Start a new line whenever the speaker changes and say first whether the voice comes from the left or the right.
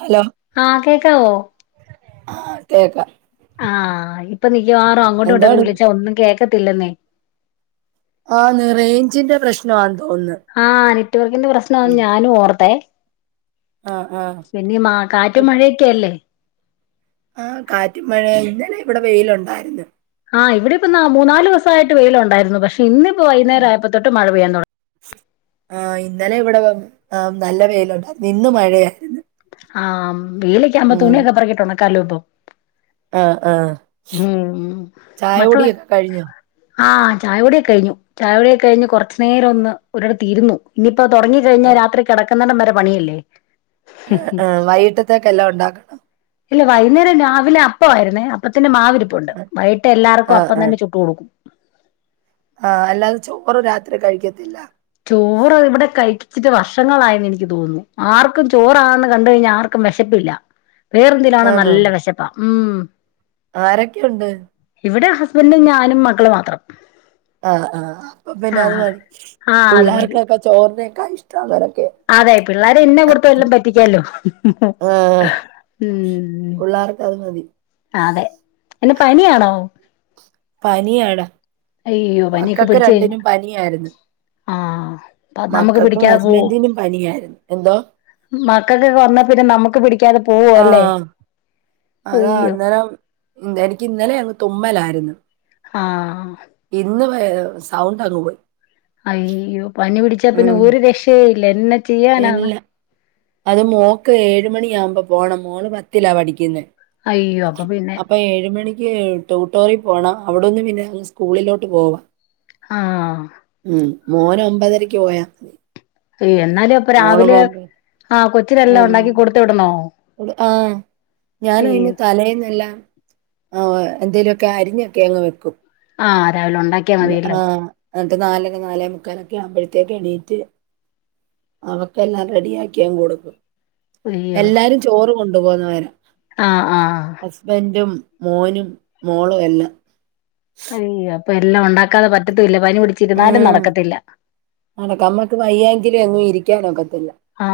right: Hello
left: ആ കേക്കാവോ
right: ആ കേക്കാം
left: ആ ഇപ്പൊ മിക്കവാറും അങ്ങോട്ടും ഇങ്ങോട്ടൊക്കെ
right: എന്താണ്
left: വിളിച്ചാ ഒന്നും കേ ക്കത്തില്ലെന്നേ
right: ആ ന്ന് റേയ്ഞ്ചിന്റെ പ്രശ്നാ
left: ആ നെറ്റ് വർക്കിന്റെ പ്രശ്നാണ് ഞാനും ഓർത്തേ
right: ആഹ് ആഹ്
left: പിന്നെ മാ കാറ്റ് മഴയൊക്കെയല്ലേ
right: ആ കാറ്റ് മഴ ഇന്നലെ ഇവിടെ വെയ്ല്ണ്ടായിരുന്ന്
left: ആ ഇവിടെ ഇപ്പം ന്നാ മൂന്നാല് ദിവസായിട്ട് വെയ്ല് ഉണ്ടായിരുന്നു പക്ഷെ ഇന്നിപ്പോ വൈകുന്നേരായപ്പത്തൊട്ട് മഴ പെയ്യാൻ തോട
right: ആഹ് ഇന്നലെ ഇവിടെ നല്ല വെയിലുണ്ടായിരുന്നു ഇന്ന് മഴയായിരുന്നു
left: ആഹ് വെയ്ലക്കാവുമ്പം
right: ഉം
left: തുണിയൊക്കെ പറകിട്ടൊണക് കലോപം
right: ആഹ് ആഹ്
left: ഉം
right: ചായ
left: മക്കള
right: കുടിയൊക്കെ കഴിഞ്ഞോ
left: ആഹ് ചായകുടിയൊക്കെയ്ഞ്ഞു ചായകുടിയൊകെ കയ്ഞ്ഞ് കൊർച്ച് നേരൊന്ന് ഒരിടത്തിരുന്നു നി പ്പൊ തൊടങ്ങിക്കഴിഞ്ഞാ രാത്രി കിടക് ടം വരെ പണിയല്ലേ
right: ഉം വൈകിട്ടത്തേക്കെല്ലാം ഉണ്ടാക്
left: ഇല്ല വൈന്നേരം രാവിലെ അപ്പായിരുന്നേ ത്തിന്റെ മാവിരിപ്പുണ്ട് വൈകിട്ട് എല്ലാർക്കും
right: ആഹ്
left: അപ്പം
right: ആഹ്
left: തന്നെ ചുട്ടു കൊടുക്കും
right: ആഹ് അല്ലാതെ ചോറ് രാത്രി കഴിക്കത്തില്ല
left: ചോറ് ഇവിടെ കൈ ട്ട് വർഷങ്ങളായെന്ന് എനിക്ക് തോന്നുന്നു ആർക്കും ചോറാണെന്ന് കണ്ട് കഴിഞ്ഞാൽ ആർക്കും വിശപ്പില്ല വേറെന്തിലാണ്
right: ആന്നോ
left: നല്ല വിശപ്പാ ഉം
right: ആരൊക്കെയുണ്ട്
left: ഇവിടെ ഹസ്ബൻറും ഞാനും മക്കള് മാത്രം
right: ആഹ് ആഹ് അപ്പൊ പിന്നെ അത്
left: ആഹ്
right: മതി
left: ആഹ് അത് മതി
right: പുള്ളാർക്കക്കോ ചോ അന്നേക്ക ഇഷ്ട അവരെ
left: അതെ പിള്ളേരെ ഇന്നെ കുടുത്ത വല്ലാം പറ്റിക്കല്ലോ
right: ആഹ്
left: ഉം
right: പിള്ളേർക്ക് അത് മതി
left: അതെ എന്നാ പനിയാണോ
right: പനിയാടാ
left: അയ്യോ
right: മക്കക്ക് രണ്ടിനും പനിയായിരുന്നു
left: ആ അ നമ്മുക്ക്
right: മക്കൾക്കും
left: പിടിക്കാ പോ
right: ഹസ്ബൻഡിനും പനിയായിരുന്നു എന്തോ
left: മക്കൾക്കൊക്കെ വന്ന പിന്നെ നമ്മുക്ക് പി പിക്കാതെ പോവോ
right: ആ
left: അല്ലേ
right: അതാ
left: അയ്യോ
right: അന്നേരം എനിക്ക് ഇന്നലെ തുമ്മലായിരുന്നു
left: ആ
right: ഇന്ന് സൗണ്ട് അങ്ങ് പോയി
left: അയ്യോ പനി പിടിച്ചാ പിന്നെ
right: ഉം.
left: ഒരു രക്ഷയും ഇല്ല ചെയ്യാനാണ്
right: ഇല്ല അത് മോക്ക് ഏഴു മണിയാകുമ്പോ പോണം മോള് പത്തിലാ പഠിക്കുന്നെ
left: അയ്യോ അപ്പൊ പിന്നെ
right: എനിക്ക് ട്യൂട്ടോറിൽ പോണം അവിടൊന്ന് പിന്നെ സ്കൂളിലോട്ട് പോവും
left: ആ
right: മോന് ഒമ്പതരക്ക് പോയാൽ മ
left: അ എന്നാലും ഇപ്പൊ രാവിലെ ആഹ
right: ആ
left: കൊച്ചിലെല്ലാം ഉണ്ടാക്കി കൊടുത്ത് വിടണോ
right: ആ ഞാൻ അതിന്
left: അയ്യോ
right: തലേന്നെല്ലാം ആ എന്തേലുമൊക്കെ അരിഞ്ഞൊക്കെ അങ്ങ് വെക്കും
left: ആഹ് രാവിലെ ഉണ്ടാക്കിയാ മതിയല്ലോ
right: ആഹ എന്നിട്ട് നാലൊക്കെ നാലേ മുക്കാലൊക്കെ ആവുമ്പഴേ എണീട്ട് അവക്കെല്ലാം റെഡി ആക്കിഎങ്ങ് കൊടുക്കും
left: അയ്യോ
right: എല്ലാരും ചോറ് കൊണ്ടു പോകുന്നവരാ
left: ആഹ് ആഹ്
right: ഹസ്ബൻഡും മോനും മോളും എല്ലാം
left: അയ്യാ ഇപ്പ എല്ലാം ഉണ്ടാക്കാതെ പറ്റത്തില്ല പനി പിടിച്ചിരുന്നാലും
right: ഉം
left: നടക്കത്തില്ല
right: ങ്കിലും എങ്ങും ഇരിക്കാനൊക്കെ
left: ആ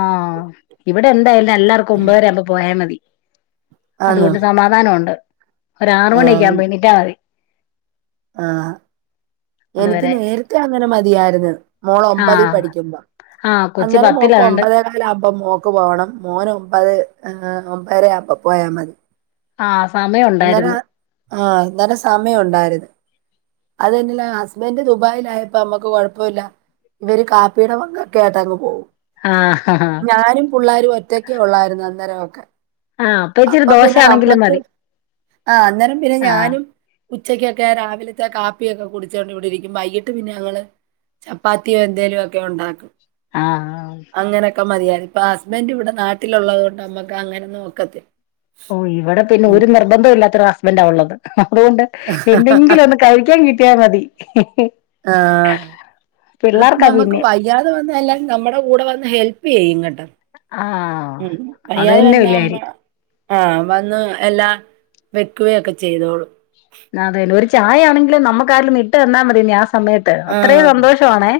left: ഇവിടെ എന്തായാലും എല്ലാർക്കും ഒമ്പതര ആവുമ്പോ പോയാ മതി
right: ആന്നോ
left: അതുകൊണ്ട് സമാധാനം ഒണ്ട് ഒരാറു മണിയൊക്കെ ആകുമ്പോ എണീറ്റാ മതി
right: ആഹ എനിക്ക്
left: അതുവരെ
right: നേരത്തെ അങ്ങനെ മതിയായിരുന്നു മോൾ ഒമ്പതി
left: ആഹ്
right: പഠിക്കുമ്പോ
left: ആഹ് കൊച്ച്
right: അന്നേരം മോക്ക്
left: പത്തിലാണ്ട്
right: ഒമ്പതേ കാല് ആകുമ്പോ മോക്ക് പോകണം മോന് ഒമ്പത് ആ ഒമ്പതരായാപ്പ പോയാ മതി
left: ആഹ
right: അന്നേര ആഹ അന്നേരം സമയം ഒണ്ടായിരുന്നു അതന്നെല്ല ഹസ്ബൻഡ് ദുബായിലായപ്പോ നമ്മുക്ക് കുഴപ്പമില്ല ഇവര് കാപ്പിയുടെ പങ്കൊക്കെ ആട്ട് അങ്ങ് പോകും
left: ആഹ്
right: ഞാനും പിള്ളാരും ഒറ്റക്കെ ള്ളായിരുന്നു അന്നേരം [inaudible]
left: ആഹ് ഇച്ചിരി
right: അപ്പൊ പിന്നെ
left: ദോശയാണെങ്കിലും
right: നമ്മക്ക്
left: മതി
right: ആ അന്നേരം പിന്നെ
left: ആഹ്
right: ഞാനും ഉച്ചക്കൊക്കെ രാവിലെ പിന്നെ കാപ്പിയൊക്കെ കുടിച്ചോണ്ട് ഇവിടെ ഇരിക്കും ത്തെ വൈകിട്ട് പിന്നെ ഞങ്ങൾ ചപ്പാത്തിയോ എന്തേങ്കലു ഒക്കെ ഒണ്ടാക്കും
left: ആഹ്
right: അങ്ങനെയൊക്കെ മതിയ ഇപ്പൊ ഹസ്ബൻഡ് ഇവിടെ നാ- ട്ടിൽ ഉള്ളത് കൊണ്ട് നമ്മക്ക് അങ്ങനെയൊന്നും ഒക്കത്തില്ല
left: ഓ ഇവിടെ പിന്നെ ഒരു നിർബന്ധം ഇല്ലാത്തവര ഹസ്ബന്റ് ആ ഒള്ളത് അതുകൊണ്ട് എന്തെങ്കിലും ഒന്ന് കഴിക്കാൻ കിട്ടിയാൽ മതി
right: ആ ഇവിടെ പിന്നെ നമ്മുക്ക് വയ്യാതെ വന്ന എല്ലാരുംനമ്മുടെ കൂടെ വന്ന് ഹെൽപ്പ് എയ്യും ഇങ്ങട്ട്
left: ആഹ അത് തന്നെ വല്ല്യകാര്യം
right: ആഹ വന്ന് എല്ലാ വെക്കുകയൊക്കെ ചെയ്തോളും
left: ആ അതെ ലോറി ചായ ആണെങ്കിലിൽ നമ്മക്ക് ആരെങ്കിലും ഇട്ട് തന്ന മതി ഞാ സമയത്ത് അത്രയും സന്തോഷം അണ്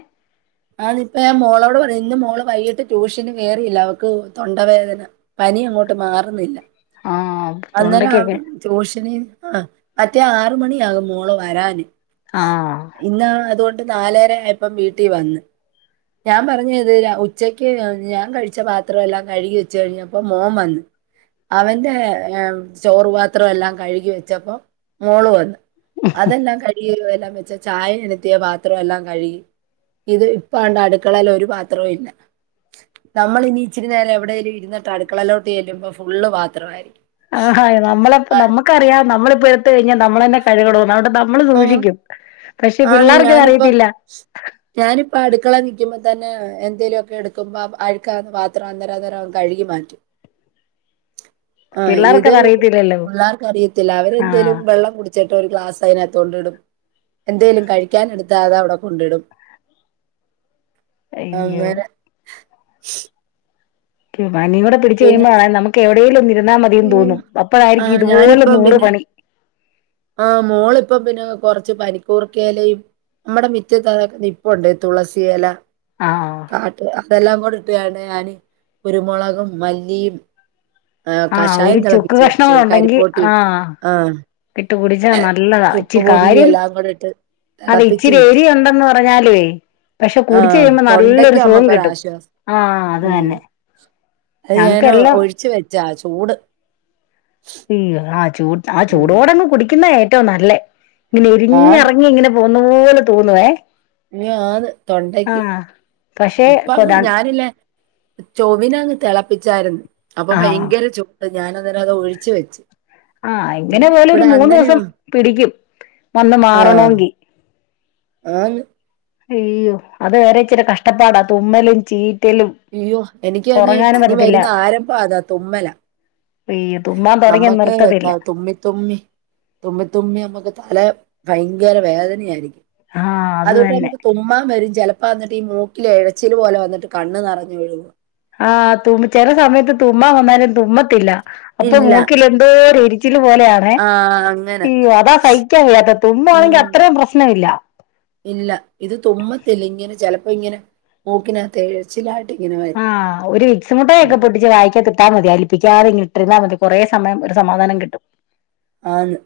right: ആതിപ്പ മോളോട് പറിം ഇന്ന് മോള് വൈകിട്ട് ട്യൂഷന് കേയറിയില്ല അവക്ക് തൊണ്ടവേദന പനി അങ്ങോട്ട് മാറുന്നില്ല
left: ആഹ്
right: അന്നേരം
left: തൊണ്ടക്കൊക്കെ
right: ട്യുഷനി ആഹ് അറ്റ് കൃത്യം ആറ് മണിയാകും മോൾ വരാന്.
left: ആഹ്
right: ഇന്നാണ് അതൊണ്ട് നാലര ആയപ്പോ വീട്ടി വന്ന് ഞാൻ പറഞ്ഞത് ഉച്ചക്ക് ഞാൻ കഴിച്ച പാത്രം എല്ലാം കഴുകി വെച്ച കഴിഞ്ഞപ്പോ മോൻ വന്ന് അവന്റെ ഏർ ചോറുപാത്രം എല്ലാം കഴുകി വെച്ചപ്പോ മോള് വന്നു അതല്ല കഴി യെരു എല്ലവെച്ച ചായ എനത്തിയ പാത്രം എല്ലാം കഴുകി ഇത് ഇപ്പണ്ട അടുക്കളയില ഒരു പാത്രവും ഇല്ല നമ്മൾ ഇനി ഇച്ചിരി നേരം എവിടെലും ഇരുന്നിട്ട് അടുക്കളയിലോട്ട് ചെല്ലുമ്പോ ഫുള്ള് പാത്രവായിരിക്കും
left: ആഹ് നമ്മള് നമ്മക്കറിയാം നമ്മളി എടുത്ത കഴിഞ്ഞാ നമ്മളന്നെ കഴുക്കണം ന്ന് [unintelligible]
right: ആ ആന്ന്
left: പിള്ളേർക്കത്
right: ഞാനിപ്പം
left: അറിയത്തില്ല
right: ഞാനിപ്പ അടുക്കള നിക്കിമ്പം ത എന്തേലു ഒക്കെ എടുക്കുമ്പോ അഴുക്കാകുന്ന പാത്രം അന്നേരം അന്നരം കഴുകി മാറ്റും ആ ഇത്
left: പിള്ളേർക്കത് അറിയത്തില്ലല്ലോ
right: പിള്ളേർക്ക് അറിയത്തില്ല അവരെന്തേലും
left: ആഹ്
right: വെള്ളം കുടിച്ചിട്ടോ ഒരു ഗ്ലാസ് [inaudible] കൊണ്ടിടും എന്തേലും കഴിക്കാൻ എടുത്ത അത് അവിടെ കൊണ്ടിടും
left: അയ്യോ
right: അന്നേര
left: പനിം കൂടെ പിടിച്ചു
right: പിന്നെ
left: കഴിയുമ്പോ അറിയാം നമുക്ക് എവിടെലും ഒന്ന് ഇരുന്നാ മതീന്ന്
right: ഈ,
left: തോന്നും
right: ആ
left: അപ്പളായിരിക്കും ഇതുപോലെ
right: ഞാനിപ്പം
left: നൂറ്
right: പിന്നെ
left: പണി
right: ആ മോള് ഇപ്പം പിന്നെ കൊറച്ച് പനിക്കൂർക്കേലയും മ്മടെ മിറ്റത്ത് അതൊക്കെ നിപ്പോണ്ട് തുളസിയല
left: ആഹ്
right: കാട്ട് അതെല്ലാം കൂടി ട്ട് വേണ്ടേ ഞാന് കുരുമുളകും മല്ലിയും ആ
left: ആഹ്
right: കഷായം
left: ഒരു ചുക്ക്
right: തിളപ്പിച്ച്
left: കഷ്ണം
right: വെച്ച്
left: ഉണ്ടെങ്കി
right: കരിപ്പോട്ടി ഇട്ട്
left: ആഹ്
right: ആ
left: ഇട്ട് കുടിച്ച നല്ലതാ
right: ചുക്ക്
left: ഇച്ചി
right: പൊടിയും
left: കാര്യം
right: എല്ലാം കൂടെ ഇട്ട്
left: അതെ
right: തിളപ്പിച്ച്
left: ഇച്ചിരി
right: വെച്ചു.
left: എരി ഉണ്ടന്ന് പ വരാലേ
right: ആ തൊണ്ടക്ക് നമ്മക്കൊരാശ്വാസം
left: ആഹ് അത്
right: ഉം
left: തന്നെ
right: അത് ഞനോ
left: ഞങ്ങക്കെല്ലാം
right: ഒഴിച്ചു വെച്ച ആശ്വാ ചൂട്
left: അയ്യോ ആ ചൂട് ആ
right: ഉം
left: ചൂടോടങ് കുടിക്കുന്നേ റ്റവും നല്ലേ ഇങ്ങനെ
right: ആന്ന്
left: എരിഞ്ഞിറങ്ങി ഇങ്ങനെ പോകുന്ന പോല തോന്നുവേ
right: അയ്യോ ആന്ന് തൊണ്ടയ്ക്ക്
left: ആഹ് പക്ഷെ
right: ഇപ്പ
left: കൊതാ
right: അങ്ങോട്ട് ഞാനില്ല ചൊവിനങ്ങ് തിളപ്പിച്ചാരുന്നു അപ്പൊ
left: ആഹ്
right: ഭയങ്കര ചൂട് ഞാനന്നേരത് ഒഴിച്ച് വെച്ച്
left: ആ എങ്ങനെ പോലെ ഒരു
right: ഇവിടെ അണ്ണന്
left: മൂന്നൂസം പിടിക്കും വന്ന്
right: ആഹ്
left: മാറണോങ്കി
right: ആന്ന്
left: അയ്യോ അത് വേറെ ഇച്ചിരി കഷ്ടപ്പാടാ തുമ്മലും ചീ
right: അയ്യോ എനിക്ക് അയ്ന്ന് പനി
left: പറ്റത്തില്ല
right: വരുന്ന ആരംഭ അതാ തുമ്മല
left: അയ്യോ തുമ്മാൻ തുടങ്ങിയ
right: നമ്മക്ക്
left: നിർത്തത്തില്ല
right: ത തുമ്മി തുമ്മി തുമ്മ തുമ്മി അമ്മക്ക് തല ഭയങ്കര വേദനയായിരിക്കും
left: ആഹ് അത്
right: അതോട്ട്
left: തന്നെ
right: നമുക്ക് തുമ്മാ വരും ചെലപ്പ വന്നിട്ട് ഈ മൂക്കിലെ എഴച്ചിലു പോലെ വന്നിട്ട് കണ്ണ് നിറഞ്ഞൊഴുക
left: ആ തുമ്മി ചെല സമയത്ത് തുമ്മ വന്നാലും തുമ്മത്തില്ല അപ്പൊ
right: ഇല്ല
left: മൂക്കിൽ എന്തോരു എരിച്ചില് പോലെയാണേ
right: ആഹ് അങ്ങനെ
left: ഉം അതാ സഹിക്കാൻ കയ്യാത്തത് തുമ്മ ആണെങ്കിൽ
right: ഉം
left: അത്രയും പ്രശ്നമില്ല
right: അപ്പൊ ഇങ്ങനെ മൂക്കിനാതെ [unintelligible]
left: ആ ഒരു വിക്സ മുട്ടായിയൊക്കെ പൊട്ടിച്ച് വായിക്കാത്ത് ഇട്ടാൽ മതി അലിപ്പിക്കാതെ ങ്ങി ഇട്ടിരുന്നാ മതി കുറേ സമയം ഒരു സമാധാനം കിട്ടും.
right: ആന്ന്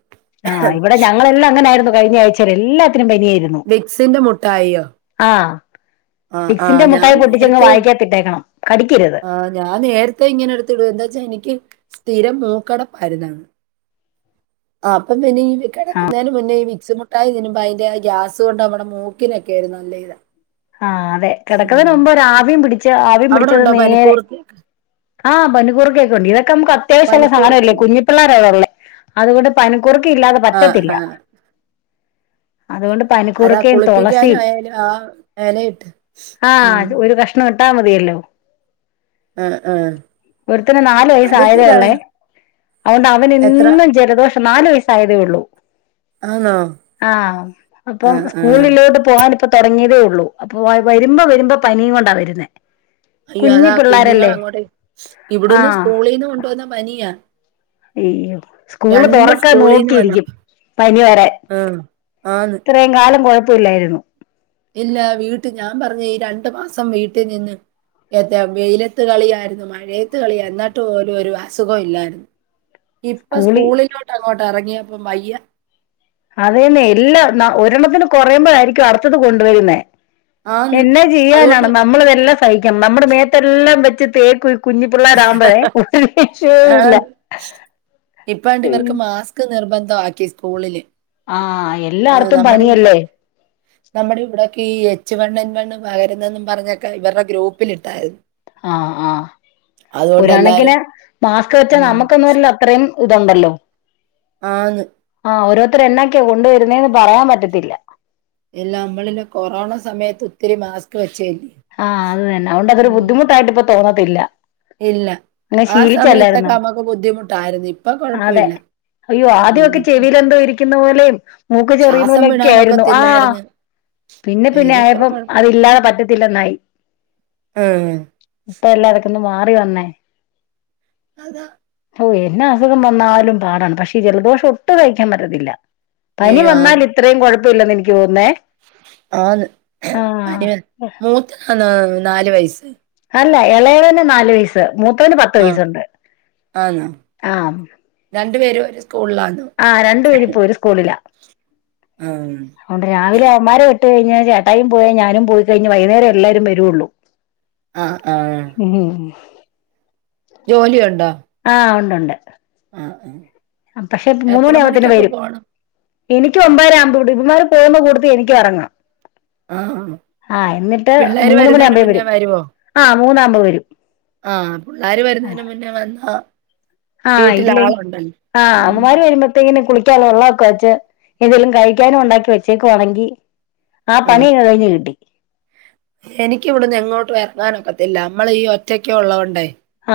left: ആ ഇവിടെ ഞങ്ങളെല്ലാം അങ്ങനെയിരുന്നു കഴിഞ്ഞ ആഴ്ച എല്ലാം
right: വിക്സിന്റെ മുട്ടായിയോ
left: ആഹ് വിക്സിന്റെ മുട്ടായി പൊട്ടിച്ചങ്ങ് വായിക്കാ
right: ആ ഞാൻ നേരത്തെ ഇങ്ങനെ എടുത്തിടു എന്താ വച്ചാ എനിക്ക് സ്ഥിരം മൂക്കടപ്പായിര്ന്നെ, ആപ്പം പിന്നെ ഈ
left: ആഹ്
right: കെടെക്കുന്നേന് മുന്നേ ഈ വി സ് മുട്ടായി തിന്നുമ്പ അയിന്റെ ആ ഗ്യാസ് കൊണ്ട് നമ്മടെ മൂക്കിനൊക്കെര് നല്ല ഇതാ
left: ആ അതെ കിടക്ക്‌ന്നതിന്
right: ഉം.
left: മുമ്പ് ഒര് ആവിയും പിടി ച്ച ആവിം
right: അവിടെ
left: പിടിച്ചത്
right: ഉണ്ടോ
left: നേരെ
right: പനിക്കൂർക്ക?
left: ആ പനിക്കൂർക്കക്കെ ഉണ്ട്. ഇതെ ക്ക നമുക്ക് അത്യാശ്യല്ല സാനല്ലേ,
right: പനിക്കൂർക്കയുണ്ടോ?
left: കുഞ്ഞി പിള്ളേരാ ഇവ്ടെ ഇള്ളേ അതുകൊണ്ട് പനി കൂർക്ക ഇല്ലാതെ പറ്റത്തില്ല. അതുകൊണ്ട്
right: അത് ആ
left: പനിക്കൂർക്കയും തുളസിയും
right: കുളിപ്പിക്കാനായാലു ആ എലയിട്ട് ഉം
left: ട്ട മതിയല്ലോ
right: ആ
left: ഒരുത്തന് നാാലു വയസ ആായത
right: വേ
left: ഉള്ളേ അതൊണ്ട്
right: എത്ര
left: അവനെന്നും ജലദോഷ പക്ഷ നാല് വയസ്സായതേ ഉള്ളൂ
right: ആന്നോ?
left: ആ അപ്പം
right: ആഹ് ആഹ്
left: സ്കൂളിലോട്ട് പോകൻപ്പ തുടങ്ങിയതേ ഉള്ളൂ അപ്പൊ വരുമ്പോ വരുമ്പോ പനിയും കൊണ്ടാ വരുന്നേ
right: അയ്യോ
left: കുഞ്ഞി
right: അതാ കുഞ്ഞുങ്ങൾ
left: പിള്ളാരല്ലേ
right: അങ്ങോട്ടേ ഇവിടന്ന്
left: ആഹ്
right: സ്കൂളിൽന്ന് കൊണ്ട വന്ന പനിയാ
left: അയ്യോ സ്കൂള്
right: രണ്ടും
left: തുറക്കാൻ
right: സ്കൂളീന്ന്
left: നോക്കിയിരിക്കും
right: വന്നതാ.
left: പനി വരൻ
right: ആഹ് ആന്ന്.
left: ഇത്രയും കാലം കുഴപ്പ ല്ലായിരുന്നു
right: ഇല്ല വീട്ട് ഞാൻ പറഞ്ഞു ഈ രണ്ടു മാസം വീട്ടിൽ നിന്ന് ഏ വെയിലത്ത് കളിയായിരുന്നു മഴയത്ത് കളി എന്നിട്ട് പോലും ഒരു അസുഖം ഇല്ലായിരുന്നു ഇപ്പൊ
left: സ്കൂളി
right: സ്കൂളിലോട്ട് അങ്ങോട്ട് ഇറങ്ങിയപ്പ വയ്യ
left: അതെന്നെ എല്ലാ ഒരെണ്ണത്തിന് കുറയുമ്പോ ആയിരിക്കും അടുത്തത് കൊണ്ടുവരുന്നേ
right: ആന്ന്.
left: എന്നെ ചെയ്യാനാണ്
right: അതുകൊണ്ട്
left: നമ്മളിതെല്ലാം സഹിക്കാം നമ്മുടെ മേത്തെല്ലാം വെച്ച് തേക്കും കുഞ്ഞി പിള്ളേരാകുമ്പഴേ ഒരു രക്ഷയില്ല
right: ആന്ന്.
left: അയ്യി
right: ആക്കി സ്കൂളില് ആ
left: എല്ലായിടത്തും
right: നമ്മുടെ ഇവിടെ
left: പനിയല്ലേ
right: നമ്മുടെ ഇവിടൊക്കെ ഈ എച്ച് വൺ വണ്ണും പകരുന്നെന്നും പറഞ്ഞൊക്കെ ഇവരുടെ ഗ്രൂപ്പിലിട്ടായിരുന്നു
left: ആഹ് ആഹ് ഒരു
right: അതുകൊണ്ട് എല്ലാരും
left: കണക്കിന് മാക്സ് വെച്ചാ
right: മ്മ്.
left: നമ്മുക്കൊരില്ല അത്രയും ഇതുണ്ടല്ലോ
right: ആണ്
left: ആ ഓരോരുത്തർ എന്നൊക്കെയാ കൊണ്ടുവരുന്നേന്ന് പറയാൻ പറ്റത്തില്ല
right: എല്ല നമ്മളില് കൊറോണ സമയത്ത് ഒത്തിരി മാസ്ക് വെച്ച
left: ആഹ് അത് തന്നെ അതു കൊണ്ട് ഒരു ബുദ്ധിമുട്ടായിട്ട് ഇപ്പോ തോന്ന ത്തില്ല
right: ഇല്ല ആ സമയത്തൊക്കെ നമ്മുക്ക് ബുദ്ധിമുട്ടായിരുന്നു ഇപ്പൊ
left: അതെ
right: കൊഴപ്പമില്ല
left: അയ്യോ
right: ആ
left: ആദ്യമൊക്കെ
right: ഇപ്പ
left: ചെവിയിലെന്തോ ഇരിക്കുന്ന [inaudible] മൂക്ക് ചെറിയുന്നൂലൊക്കെ ആയിരുന്നു ആ പിന്നെ പിന്നെ
right: ഇതിപ്പോ
left: ആയപ്പം
right: കൊഴ
left: അതില്ലാതെ പറ്റ
right: ആഹ്
left: [unintelligible] ഇപ്പോ എല്ലാവർക്കും ന്ന് മാറി വന്നേ
right: അതാ
left: ഓ എന്നെ അസുഖം വന്നാലും പാടാണ് പക്ഷേ ഈ ജലദോഷം ഒട്ടും സഹിക്കാൻ പറ്റത്തില്ല പനി
right: അയ്യോ
left: വന്നാൽ
right: ആന്ന്
left: ഇത്രയും കുഴപ്പ ഇല്ലെന്ന് എനിക്ക് തോന്നുന്നേ
right: ആന്ന്
left: ആഹ്
right: പനി മൂത്തതാന്നോ നാല്‌വയസ്സ്
left: അല്ല ഇളയതിന് നാല് വയസ്സ് മൂത്തതിന് പത്ത്
right: ആഹ്
left: വയസുണ്ട് ആ
right: രണ്ടു പേരും
left: ആ രണ്ടു പേരും ഇപ്പോ ഒര് സ്കൂളിലാ
right: ആഹ്
left: അതുകൊണ്ട് രാവിലെ അമാര് കേട്ട കഴിഞ്ഞാ ചേട്ടായും പോയാേ ഞാനും പോയി കഴിഞ്ഞ് വൈകുന്നേരം എല്ലാവരും വരുള്ളൂ
right: ആഹ്
left: ഉം
right: ജോലി ഒണ്ട
left: ആ ഒണ്ട് ഒണ്ട്
right: ആ
left: ആ പക്ഷെ മൂന്ന് മണിയാവൂത്തേന് വരും എനിക്ക് ഒമ്പര ആകുമ്പ ഇവിടു ഇവന്മാര് പോകുന്ന കൂട്ടത്തിൽ എനിക്കും എറങ്ങാം
right: ആഹ് പിള്ളേര്
left: മൂന്ന്
right: വരുന്നേന്
left: മണിയാകുമ്പഴേ
right: മുന്നേ
left: വരും
right: വരുവോ
left: ആഹ് മൂന്നാകുമ്പോ വരും
right: ആ പുള്ളാര് വരുന്നേന് മുന്നേ വന്നാ
left: ആഹ് ഇല്ലേ
right: വീട്ടിലാളുണ്ടല്ലോ.
left: ആഹ്
right: ഉം
left: അവമ്മാര് വരുമ്പോത്തേക്കന് കുളിക ക്കാൻ വെള്ളൊക്കെ വച്ച് എന്തേലും കഴിക്കാനും ഉണ്ടാക്കി വെച്ചേക്കു വാണെങ്കി
right: ആ എനിക്കിവിടുന്ന് എങ്ങോട്ടും ഇറ ങ്ങാനൊക്കത്തില്ല മ്മളി ഒറ്റക്ക്‌ ഒള്ളോണ്ടേ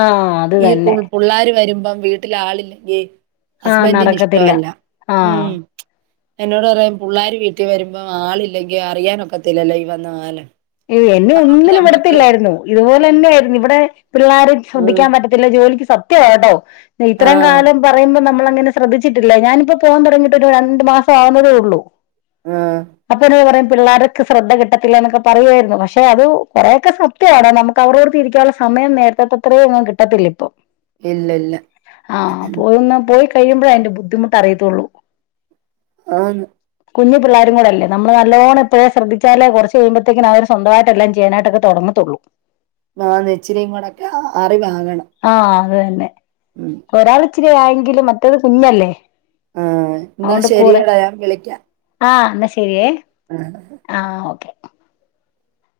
left: ആ അത് തന്നെ
right: പ്പം വീട്ടിലാളില്ലെങ്കി
left: ആഹ്
right: ഹസ്ബൻറിന്
left: നടക്കത്തില്ല
right: ഇഷ്ടമല്ല
left: ആഹ്
right: ഉം എന്നോട് പറയും പുള്ളാര് വീട്ടിൽ വരുമ്പോ ആളില്ലെങ്കി അറിയാനൊക്കത്തില്ലല്ലോ ഈ വന്ന ആലാ
left: യ്യോ എന്നെ ഒന്നിനും വിടത്തില്ലായിരുന്നു ഇതുപോലെന്നായിരുന്നു ഇവിടെ പിള്ളേരെ
right: ആഹ്
left: ശ്രദ്ധിക്കാൻ പറ്റത്തില്ല ജോലിക്ക് സ് സത്യാ വാ കേട്ടോ ഇത്രേം
right: ആഹ്
left: കാലം പറയുമ്പോ നമ്മള് അങ്ങനെ ശ്രദ്ധിച്ചിട്ടില്ല ഞാനിപ്പോ പോവാൻ തൊടങ്ങിട്ട് ഒരു രണ്ട് മാസം ആവുന്നതേ ഉള്ളൂ
right: ആഹ്
left: അപ്പൊരു [unintelligible] പറയും പിള്ളേർക്ക് ശ്രദ്ധ കിട്ടത്തില്ല എന്നൊക്കെ പറയുവായിരുന്നു പക്ഷെ അത് കൊറെക്കൊ സത്യമാണ് നമുക്ക് അവരോടൊത്തിരിക്കാനുള്ള സമയം നേരത്തെത്തത്രയും ഒന്നും കിട്ടത്തില്ല ഇപ്പൊ
right: ഇല്ലില്ല.
left: ആഹ് പോവുന്ന പോയ് ഒന്ന് പോയി കഴിയുമ്പഴേ അതിന്റെ ബുദ്ധിമുട്ട് അറിയത്തുള്ളൂ
right: ആന്ന്
left: കുഞ്ഞു പിള്ളാരും കൂടല്ല നമ്മള് നല്ലപോലെ ഇപ്പഴേ ശ്രദ്ധിച്ചാലെ കൊറച്ച് കഴിയുമ്പോ തേക്കന് അവര് സ്വന്തമായിട്ട് എല്ലാം ചെയ്യാനായിട്ടൊക്കെ തൊടങ്ങത്ത്ള്ളൂ
right: ആന്നേ ഇച്ചിരിം കൂടൊക്കെ ആവ് അറിവാകണം
left: ആഹ് അത് തന്നെ
right: ഉം.
left: ഒരാള് ഇച്ചിരി ആയെങ്കിലും മറ്റേത് കുഞ്ഞല്ലേ
right: ആഹ് എന്നാ
left: അതുകൊണ്ട് കൂടെ
right: ശരിയെട ഞാൻ വിളിക്കാം
left: ആഹ് എന്നാ ശരിയേ
right: അഹ്
left: ആഹ് ഓക്കെ